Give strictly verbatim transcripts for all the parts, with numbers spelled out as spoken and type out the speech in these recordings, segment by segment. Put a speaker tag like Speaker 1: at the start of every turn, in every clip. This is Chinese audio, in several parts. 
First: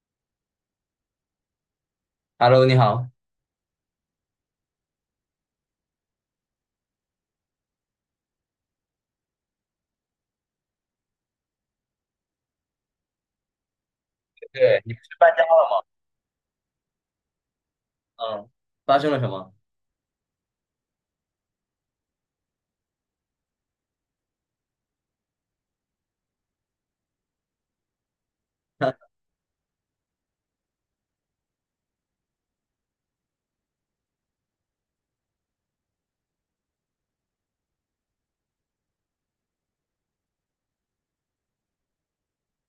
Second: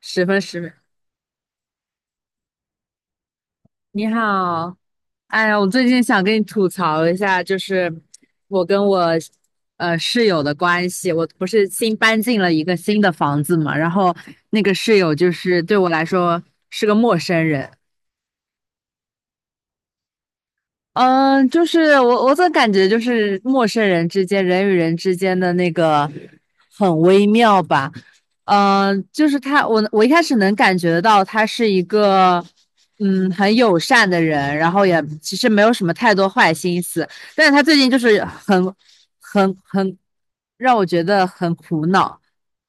Speaker 1: 十分十分，
Speaker 2: Hello，你好。
Speaker 1: 你好。哎呀，我最近想跟你吐槽一下，就是我跟我呃室友的关系。我不是新搬进了一个新的房子嘛，然后那个
Speaker 2: 对，你
Speaker 1: 室
Speaker 2: 不是
Speaker 1: 友
Speaker 2: 搬
Speaker 1: 就
Speaker 2: 家
Speaker 1: 是
Speaker 2: 了
Speaker 1: 对
Speaker 2: 吗？
Speaker 1: 我来说是个陌生人。
Speaker 2: 嗯，发生了什么？
Speaker 1: 嗯，就是我我总感觉就是陌生人之间，人与人之间的那个很微妙吧。嗯，就是他，我我一开始能感觉到他是一个嗯很友善的人，然后也其实没有什么太多坏心思。但是他最近就是很很很让我觉得很苦恼，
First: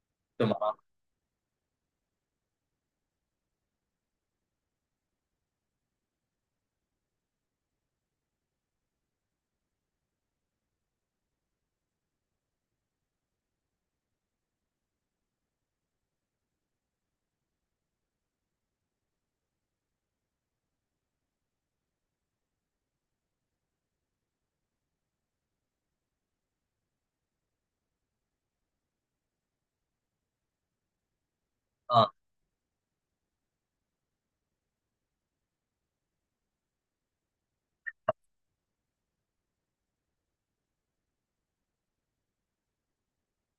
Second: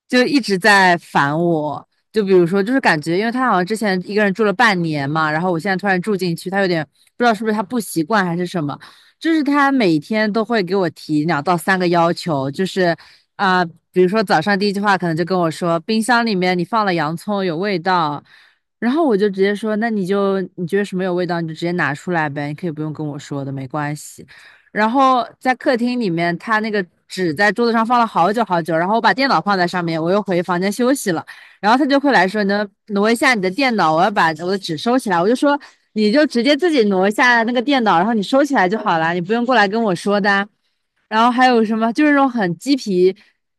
Speaker 1: 就一
Speaker 2: 怎么
Speaker 1: 直
Speaker 2: 了？
Speaker 1: 在烦我。就比如说，就是感觉，因为他好像之前一个人住了半年嘛，然后我现在突然住进去，他有点不知道是不是他不习惯还是什么。就是他每天都会给我提两到三个要求，就是啊、比如说早上第一句话可能就跟我说，冰箱里面你放了洋葱有味道。然后我就直接说，那你就你觉得什么有味道你就直接拿出来呗，你可以不用跟我说的，没关系。然后在客厅里面，他那个纸在桌子上放了好久好久，然后我把电脑放在上面，我又回房间休息了。然后他就
Speaker 2: 嗯
Speaker 1: 会来说，能挪一下你的电脑，我要把我的纸收起来。我就说，你就直接自己挪一下那个电脑，然后你收起来就好了，你不用过来跟我说的啊。然后还有什么，就是那种很鸡皮，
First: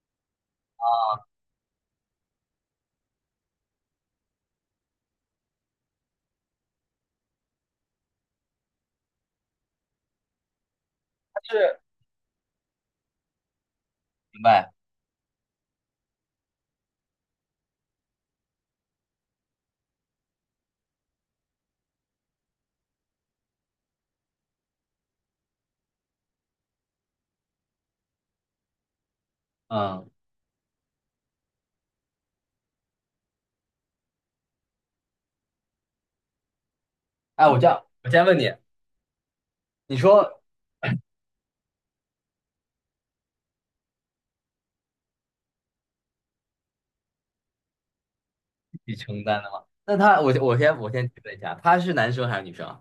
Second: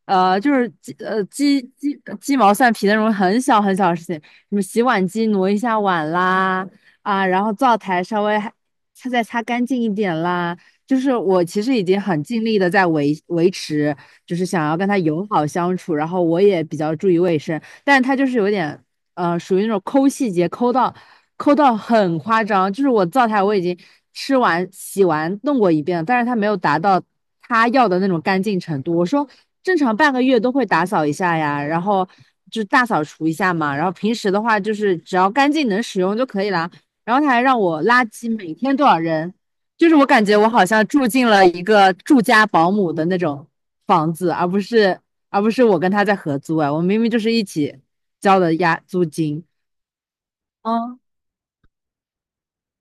Speaker 1: 呃，就是鸡呃
Speaker 2: 啊，
Speaker 1: 鸡鸡鸡毛蒜皮的那种很小很小的事情，什么洗碗机挪一下碗啦，啊，然后灶台稍微还擦再擦干净一点啦。就是
Speaker 2: 他
Speaker 1: 我其实
Speaker 2: 是
Speaker 1: 已经很尽力的在维维持，就
Speaker 2: 明
Speaker 1: 是想
Speaker 2: 白。
Speaker 1: 要跟他友好相处，然后我也比较注意卫生。但是他就是有点呃，属于那种抠细节，抠到抠到很夸张。就是我灶台我已经吃完、洗完、弄过一遍了，但是他没有达到他要的那种干净程度。我说正常
Speaker 2: 嗯，
Speaker 1: 半个月都会打扫一下呀，然后就大扫除一下嘛，然后平时的话就是只要干净能使用就可以啦。然后他还
Speaker 2: 哎，我
Speaker 1: 让
Speaker 2: 这
Speaker 1: 我
Speaker 2: 样，
Speaker 1: 垃
Speaker 2: 我先
Speaker 1: 圾
Speaker 2: 问你，
Speaker 1: 每天多少扔，就是
Speaker 2: 你
Speaker 1: 我感觉
Speaker 2: 说
Speaker 1: 我好像住进了一个住家保姆的那种房子，而不是而不是我跟他在合租啊。我明明就是一起交的
Speaker 2: 自
Speaker 1: 押
Speaker 2: 己
Speaker 1: 租
Speaker 2: 承担
Speaker 1: 金。
Speaker 2: 的吗？那他，我我先我
Speaker 1: 嗯，
Speaker 2: 先提问一下，他是男生还是女生啊？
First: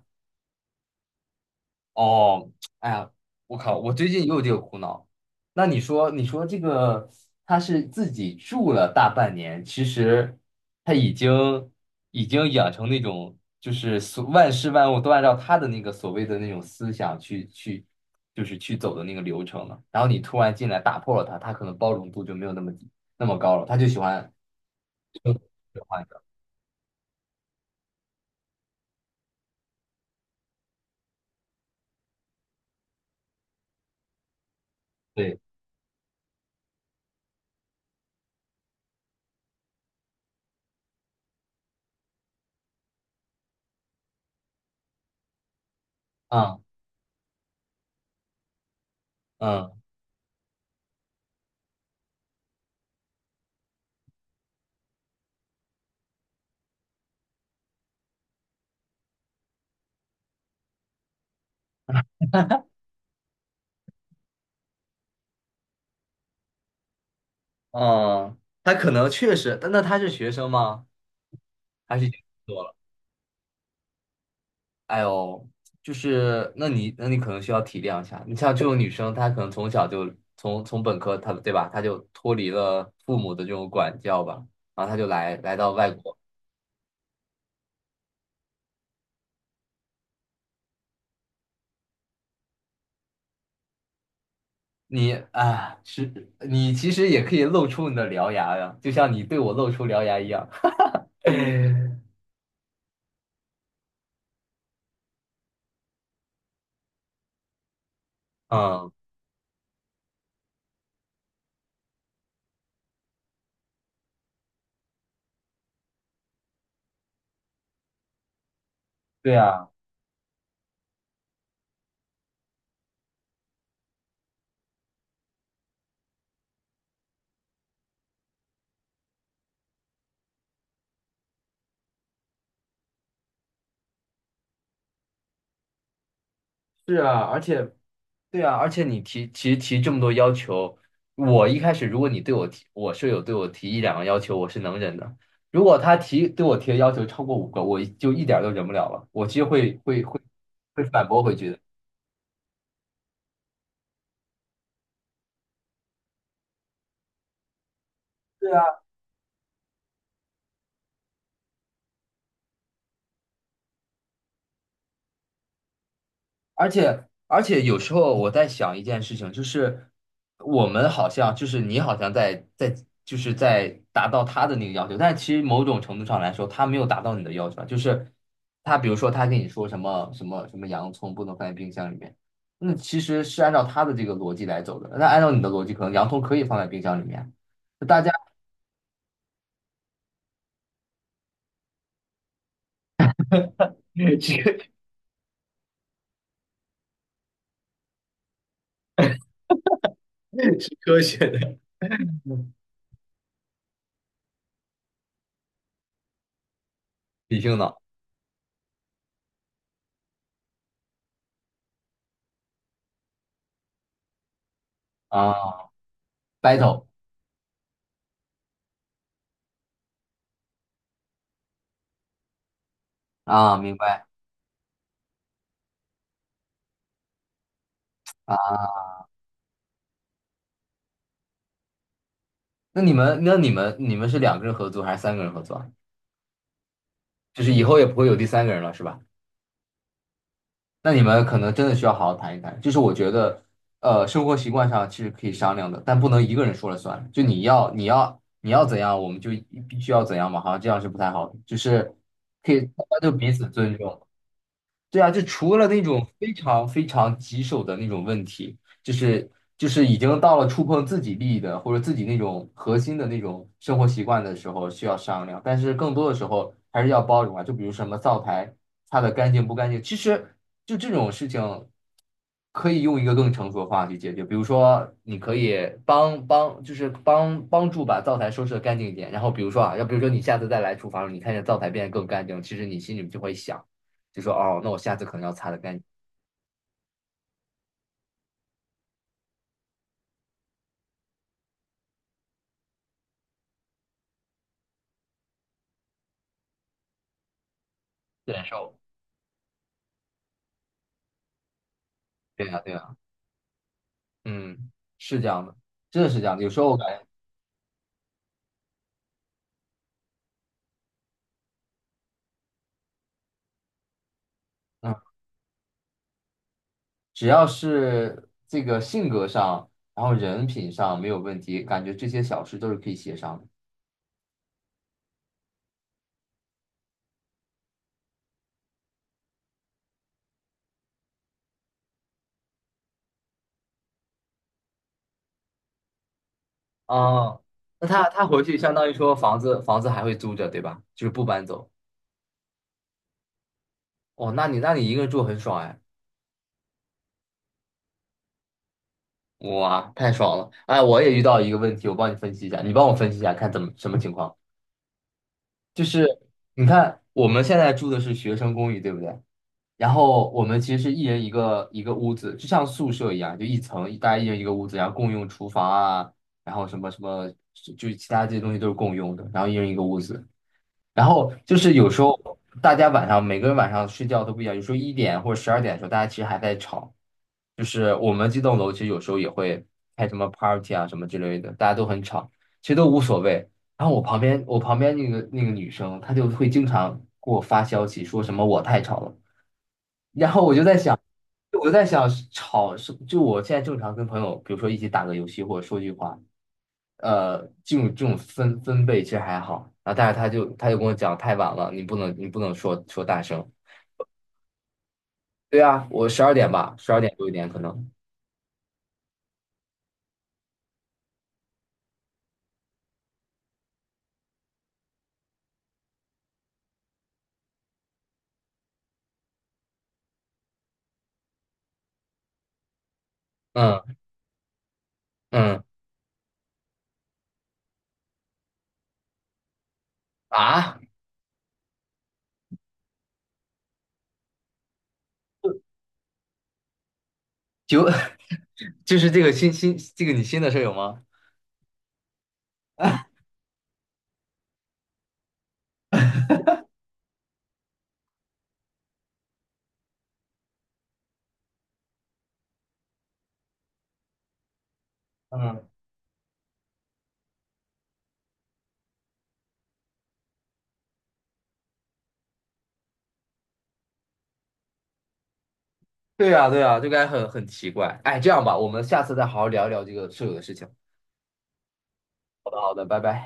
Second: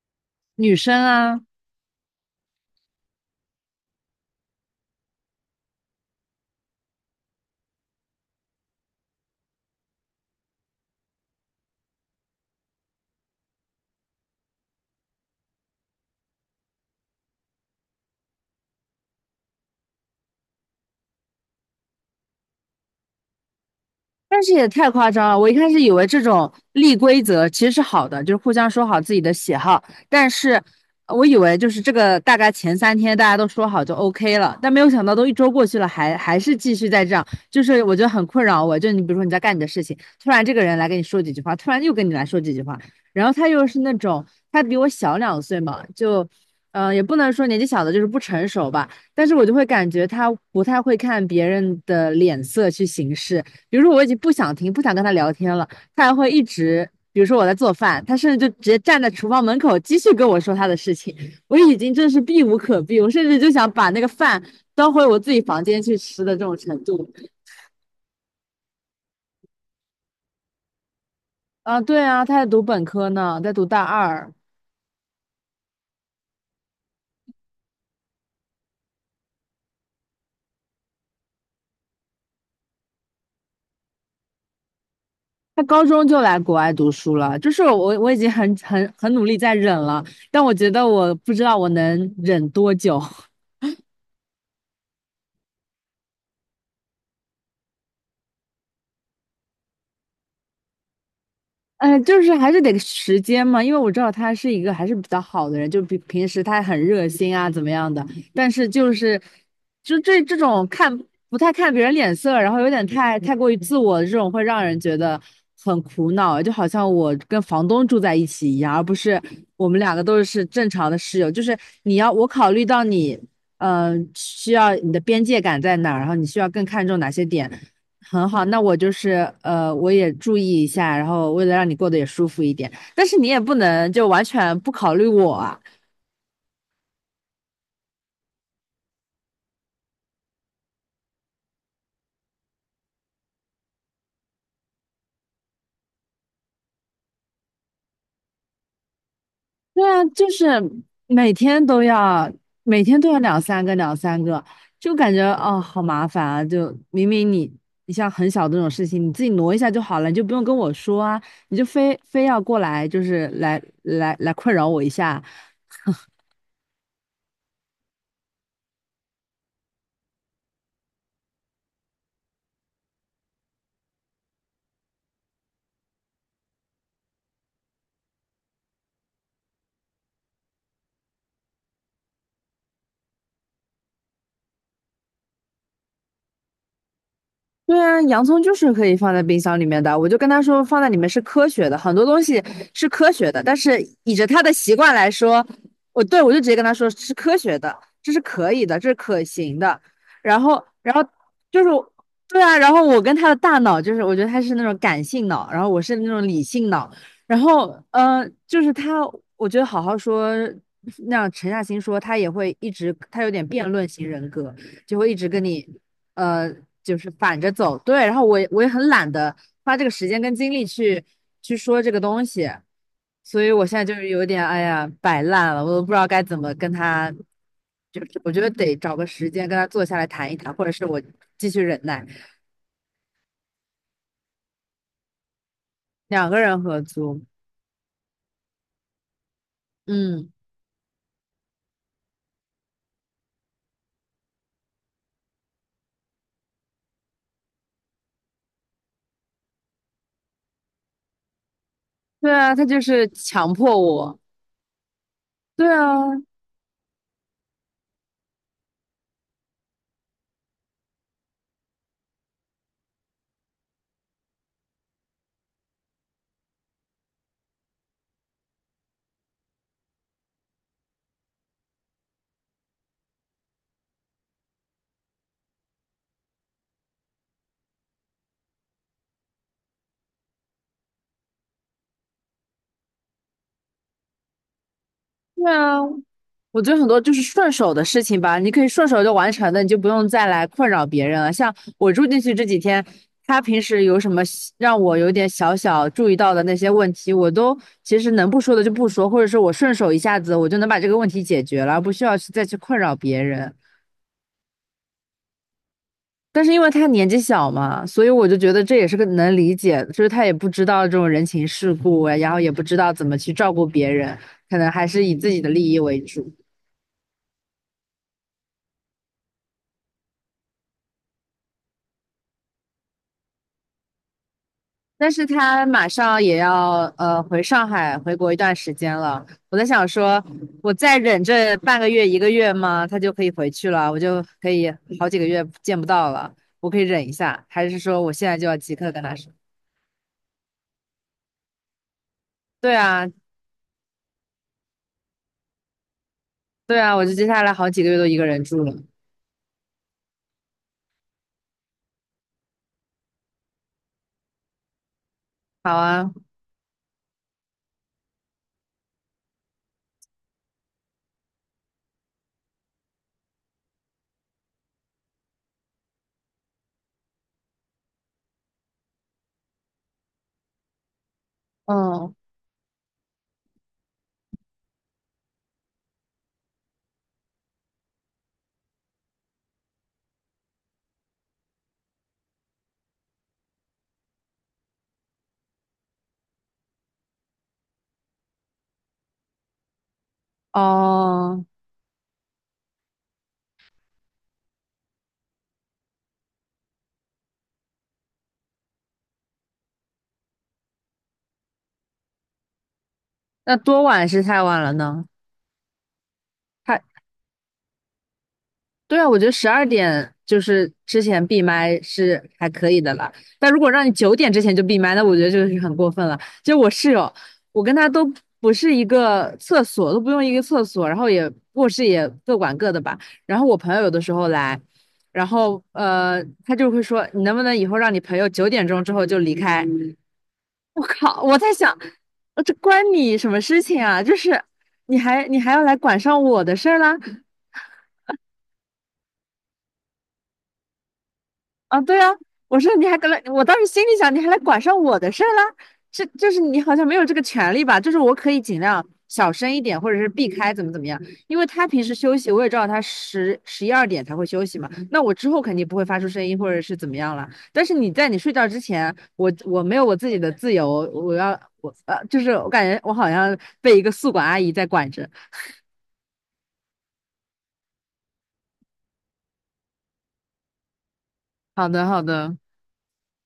Speaker 1: 女生啊。
Speaker 2: 哦，哎呀，我靠，我最近也有这个苦恼。那你说，你说这个他是自己住了大半年，其实他已经已经养成那种就是所万事万物都按照他的那个所谓的那种思想去去就是去走的那个流程了。然后你突然进来打破了他，他可能包容度就没有那么低那么高了，他就喜欢
Speaker 1: 但是也太夸张
Speaker 2: 就喜
Speaker 1: 了！我一开始以
Speaker 2: 欢
Speaker 1: 为
Speaker 2: 的。
Speaker 1: 这种立规则其实是好的，就是互相说好自己的喜好。但是呃我以为就是这个大概前三天大家都说好就 OK 了，但没有想到都一
Speaker 2: 对，
Speaker 1: 周过去了，还还是继续在这样，就是我觉得很困扰我。就你比如说你在干你的事情，突然这个人来跟你说几句话，突然又跟你来说几句话。然后他又是那种，他比我小两岁嘛，就。
Speaker 2: 嗯
Speaker 1: 嗯、呃也不能说年纪小的就是不成熟吧，但是我就会
Speaker 2: 嗯
Speaker 1: 感觉他不太会看别人的脸色去行事。比如说我已经不想听，不想跟他聊天了，他还会一直，比如说我在做饭，他甚至就直接站在厨房门口继续跟我说他的事情。我已经真是避无可避，我甚至就想把那个饭端回我自己房间去吃的这种程度。
Speaker 2: 嗯，他可能确实，但那他是学生吗？
Speaker 1: 啊，
Speaker 2: 还
Speaker 1: 对
Speaker 2: 是已经
Speaker 1: 啊，他在
Speaker 2: 工
Speaker 1: 读
Speaker 2: 作了？
Speaker 1: 本科呢，在读大二。
Speaker 2: 哎呦，就是那你那你可能需要体谅一下，你像这种女生，她可能从小就从从本科，她对吧，她就脱离了父母的这种管教吧，然后她就来来
Speaker 1: 他
Speaker 2: 到
Speaker 1: 高
Speaker 2: 外
Speaker 1: 中
Speaker 2: 国。
Speaker 1: 就来国外读书了，就是我我已经很很很努力在忍了，但我觉得我不知道我能忍多久。
Speaker 2: 你啊，是你其实也可以露出你的獠牙呀，就像你对我露出獠牙一样。
Speaker 1: 呃，就是还是得时间嘛，因为我知道他是一个还是比较好的人，就比平时他很热心啊，怎么样的。但是
Speaker 2: 嗯，
Speaker 1: 就是，就这这种看不太看别人脸色，然后有点太太过于自我的这种，会让人觉得很苦恼。就好像我跟房东住在一起一样，而不是
Speaker 2: 对
Speaker 1: 我
Speaker 2: 啊。
Speaker 1: 们两个都是正常的室友。就是你要我考虑到你，嗯、需要你的边界感在哪儿，然后你需要更看重哪些点。很好，那我就是呃，我也注意一下，然后为了让你过得也舒服一点，但是你也不能就完全不考虑我啊。
Speaker 2: 是啊，而且，对啊，而且你提其实提这么多要求，我一开始如果你对我提，我舍友对我提一两个要求，我是能忍的。如果他提对我提的要求超过五个，我就一点儿都忍不了了，我其实会
Speaker 1: 对
Speaker 2: 会
Speaker 1: 啊，
Speaker 2: 会
Speaker 1: 就是
Speaker 2: 会反驳
Speaker 1: 每
Speaker 2: 回去的。
Speaker 1: 天都要，每天都要两三个，两三个，就感觉哦，好麻烦啊！就明明你，你像很小
Speaker 2: 对
Speaker 1: 的那
Speaker 2: 啊。
Speaker 1: 种事情，你自己挪一下就好了，你就不用跟我说啊。你就非非要过来，就是来来来困扰我一下。
Speaker 2: 而且而且有时候我在想一件事情，就是我们好像就是你好像在在就是在达到他的那个要求，但其实某种程度上来说，他没有达到你的要求啊就是他比如说他跟你说什么什么什么洋葱不能放在冰箱里面，那其实是按照他的这个逻辑来走的。那按照你的逻辑，可能洋葱可以放在冰箱里面。
Speaker 1: 对
Speaker 2: 就
Speaker 1: 啊，
Speaker 2: 大家
Speaker 1: 洋葱就是可以放在冰箱里面的。我就跟他说，放在里面是科学的，很多东西是科学的。但是以 着
Speaker 2: 这
Speaker 1: 他的
Speaker 2: 个
Speaker 1: 习惯来说，我对我就直接跟他说是科学的，这是可以的，这是可行的。然后，
Speaker 2: 是
Speaker 1: 然
Speaker 2: 科
Speaker 1: 后
Speaker 2: 学的。
Speaker 1: 就是对啊。然后我跟他的大脑就是，我觉得他是那种感性脑，然后我是那种理性脑。然
Speaker 2: 理性的
Speaker 1: 后，呃，就是他，我觉得好好说，那样沉下心说，他也会一直，他有点辩论型人格，就会一直跟
Speaker 2: 啊
Speaker 1: 你。呃，
Speaker 2: ，battle
Speaker 1: 就是反着走。对，然后我也我也很懒得花这个时间跟精力去去说这个东西，所以
Speaker 2: 啊，
Speaker 1: 我
Speaker 2: 明
Speaker 1: 现在就
Speaker 2: 白。
Speaker 1: 是
Speaker 2: 啊。
Speaker 1: 有点哎呀摆烂了，我都不知道该怎么跟他。就是我觉得得找个时间跟他坐下来谈一谈，或者是我继续忍耐。
Speaker 2: 那你们，那你们，你们是两个人合租还是三个人合租啊？
Speaker 1: 两个人合租。
Speaker 2: 就是以后也不会有第三个人了，是吧？
Speaker 1: 嗯，
Speaker 2: 那你们可能真的需要好好谈一谈。就是我觉得，呃，生活习惯上其实可以商量的，但不能一个人说了算。就你要，你要，你要怎样，我们就必须要怎样嘛，好像这样是不太好的。就是
Speaker 1: 对
Speaker 2: 可
Speaker 1: 啊，
Speaker 2: 以，
Speaker 1: 他就
Speaker 2: 大家
Speaker 1: 是
Speaker 2: 就彼此
Speaker 1: 强
Speaker 2: 尊
Speaker 1: 迫
Speaker 2: 重。
Speaker 1: 我。
Speaker 2: 对啊，就除了
Speaker 1: 对
Speaker 2: 那种
Speaker 1: 啊，
Speaker 2: 非常非常棘手的那种问题，就是就是已经到了触碰自己利益的或者自己那种核心的那种生活习惯的时候需要商量，但是更多的时候还是要包容啊。就比如什么灶台擦的干净不干净，其实就这种事情可以用一个更成熟的方法去解决。比如说，你可以帮帮就是帮帮助把灶台收拾的干净一点，然后比如说啊，要比如说你下次再来厨房，你看见灶台变得更干净，其实你心里就会想。就说哦，那我下次可能要擦
Speaker 1: 对
Speaker 2: 的干
Speaker 1: 啊，
Speaker 2: 净。
Speaker 1: 我觉得很多就是顺手的事情吧，你可以顺手就完成的，你就不用再来困扰别人了。像我住进去这几天，他平时有什么小让我有点小小注意到的那些问题，我都其实能不
Speaker 2: 难
Speaker 1: 说的就
Speaker 2: 受。
Speaker 1: 不说，或者是我顺手一下子我就能把这个问题解决了，不需要去再
Speaker 2: 对
Speaker 1: 去
Speaker 2: 呀，对
Speaker 1: 困
Speaker 2: 呀，
Speaker 1: 扰别人。
Speaker 2: 嗯，是这样的，真的是这样的。
Speaker 1: 但
Speaker 2: 有
Speaker 1: 是
Speaker 2: 时
Speaker 1: 因
Speaker 2: 候
Speaker 1: 为
Speaker 2: 我感
Speaker 1: 他
Speaker 2: 觉，
Speaker 1: 年纪小嘛，所以我就觉得这也是个能理解，就是他也不知道这种人情世故啊，然后也不知道怎么去照顾别人，可能还
Speaker 2: 嗯，
Speaker 1: 是以自己的利益为主。
Speaker 2: 只要是这个性格上，然后人品上没有问题，感觉这些小事都是可以协商的。
Speaker 1: 但是他马上也要呃回上海回国一段时间了，我在想说，我再忍这半个月一个月吗？他就可以回去了，我就可以好几个月见不到了，我可以忍一
Speaker 2: 哦，
Speaker 1: 下，还是
Speaker 2: 那
Speaker 1: 说
Speaker 2: 他
Speaker 1: 我
Speaker 2: 他
Speaker 1: 现在
Speaker 2: 回
Speaker 1: 就要
Speaker 2: 去相
Speaker 1: 即
Speaker 2: 当
Speaker 1: 刻
Speaker 2: 于
Speaker 1: 跟他
Speaker 2: 说
Speaker 1: 说？
Speaker 2: 房子房子还会租着，对吧？就是不搬走。
Speaker 1: 对啊，
Speaker 2: 哦，那你那你一个人住很爽哎，
Speaker 1: 对啊，我就接下来好几个月都一个人住了。
Speaker 2: 哇，太爽了！哎，我也遇到一个问题，我帮你分析一下，你帮我分析一下，看怎么什么情况？
Speaker 1: 好
Speaker 2: 就是
Speaker 1: 啊。
Speaker 2: 你看我们现在住的是学生公寓，对不对？然后我们其实是一人一个一个屋子，就像宿舍一样，就一层，大家一人一个屋子，然后共用厨房啊，然后什么什么，就是其他这些东西都是共用的，然后一人一个屋子。然后就是有时
Speaker 1: 嗯。
Speaker 2: 候大家晚上每个人晚上睡觉都不一样，有时候一点或者十二点的时候，大家其实还在吵。就是我们这栋楼其实有时候也会开什么 party 啊什么之类的，大家都很吵，其实都无所谓。然后我旁边我旁边那个那个女生，她就会经常给我发消息说什么我太吵了。
Speaker 1: 哦，
Speaker 2: 我在想吵是就我现在正常跟朋友，比如说一起打个游戏或者说句话，呃，这种这种分分贝其实还好。啊，但是他就他就跟我讲太晚了，你不能你不能说说大声。
Speaker 1: 那多晚是太晚了呢？
Speaker 2: 对啊，我十二点吧，
Speaker 1: 太。
Speaker 2: 十二点多一点可能。
Speaker 1: 对啊，我觉得十二点就是之前闭麦是还可以的了，但如果让你九点之前就闭麦，那我觉得这个是很过分了。就我室友，我跟他都不是一个厕所，都不用一个厕所，然后也卧室也各管各的吧。然后我朋友有的
Speaker 2: 嗯
Speaker 1: 时候来，然后
Speaker 2: 嗯
Speaker 1: 呃，他就会说，你能不能以后让你朋友九点钟之后就离开？
Speaker 2: 啊，
Speaker 1: 我靠，我在想，呃这关你什么事情啊？就是你还你还要来管上我的事儿啦？
Speaker 2: 就 就是这个新新这个你新的舍友吗？
Speaker 1: 啊，对啊，我说你还跟来，我当时心里想，你还来管上我的事儿啦？这就是你好像没有这个权利吧？就是我可以尽量小声一点，或者是避开怎么怎么样，因为他平时休息，我也知道他十十一二点才会休息嘛，那我之后肯
Speaker 2: 嗯，
Speaker 1: 定不会发出声音或者是怎么样了。但是你在你睡觉之前，我我没有我自己的自由，我要我呃，就是我感觉我好像被一个宿管阿姨在管着。
Speaker 2: 对呀对呀，就感觉很很奇怪。哎，这样吧，我们下次再好好聊一聊这个舍友的事情。
Speaker 1: 好的，好的。
Speaker 2: 好的好的，拜拜。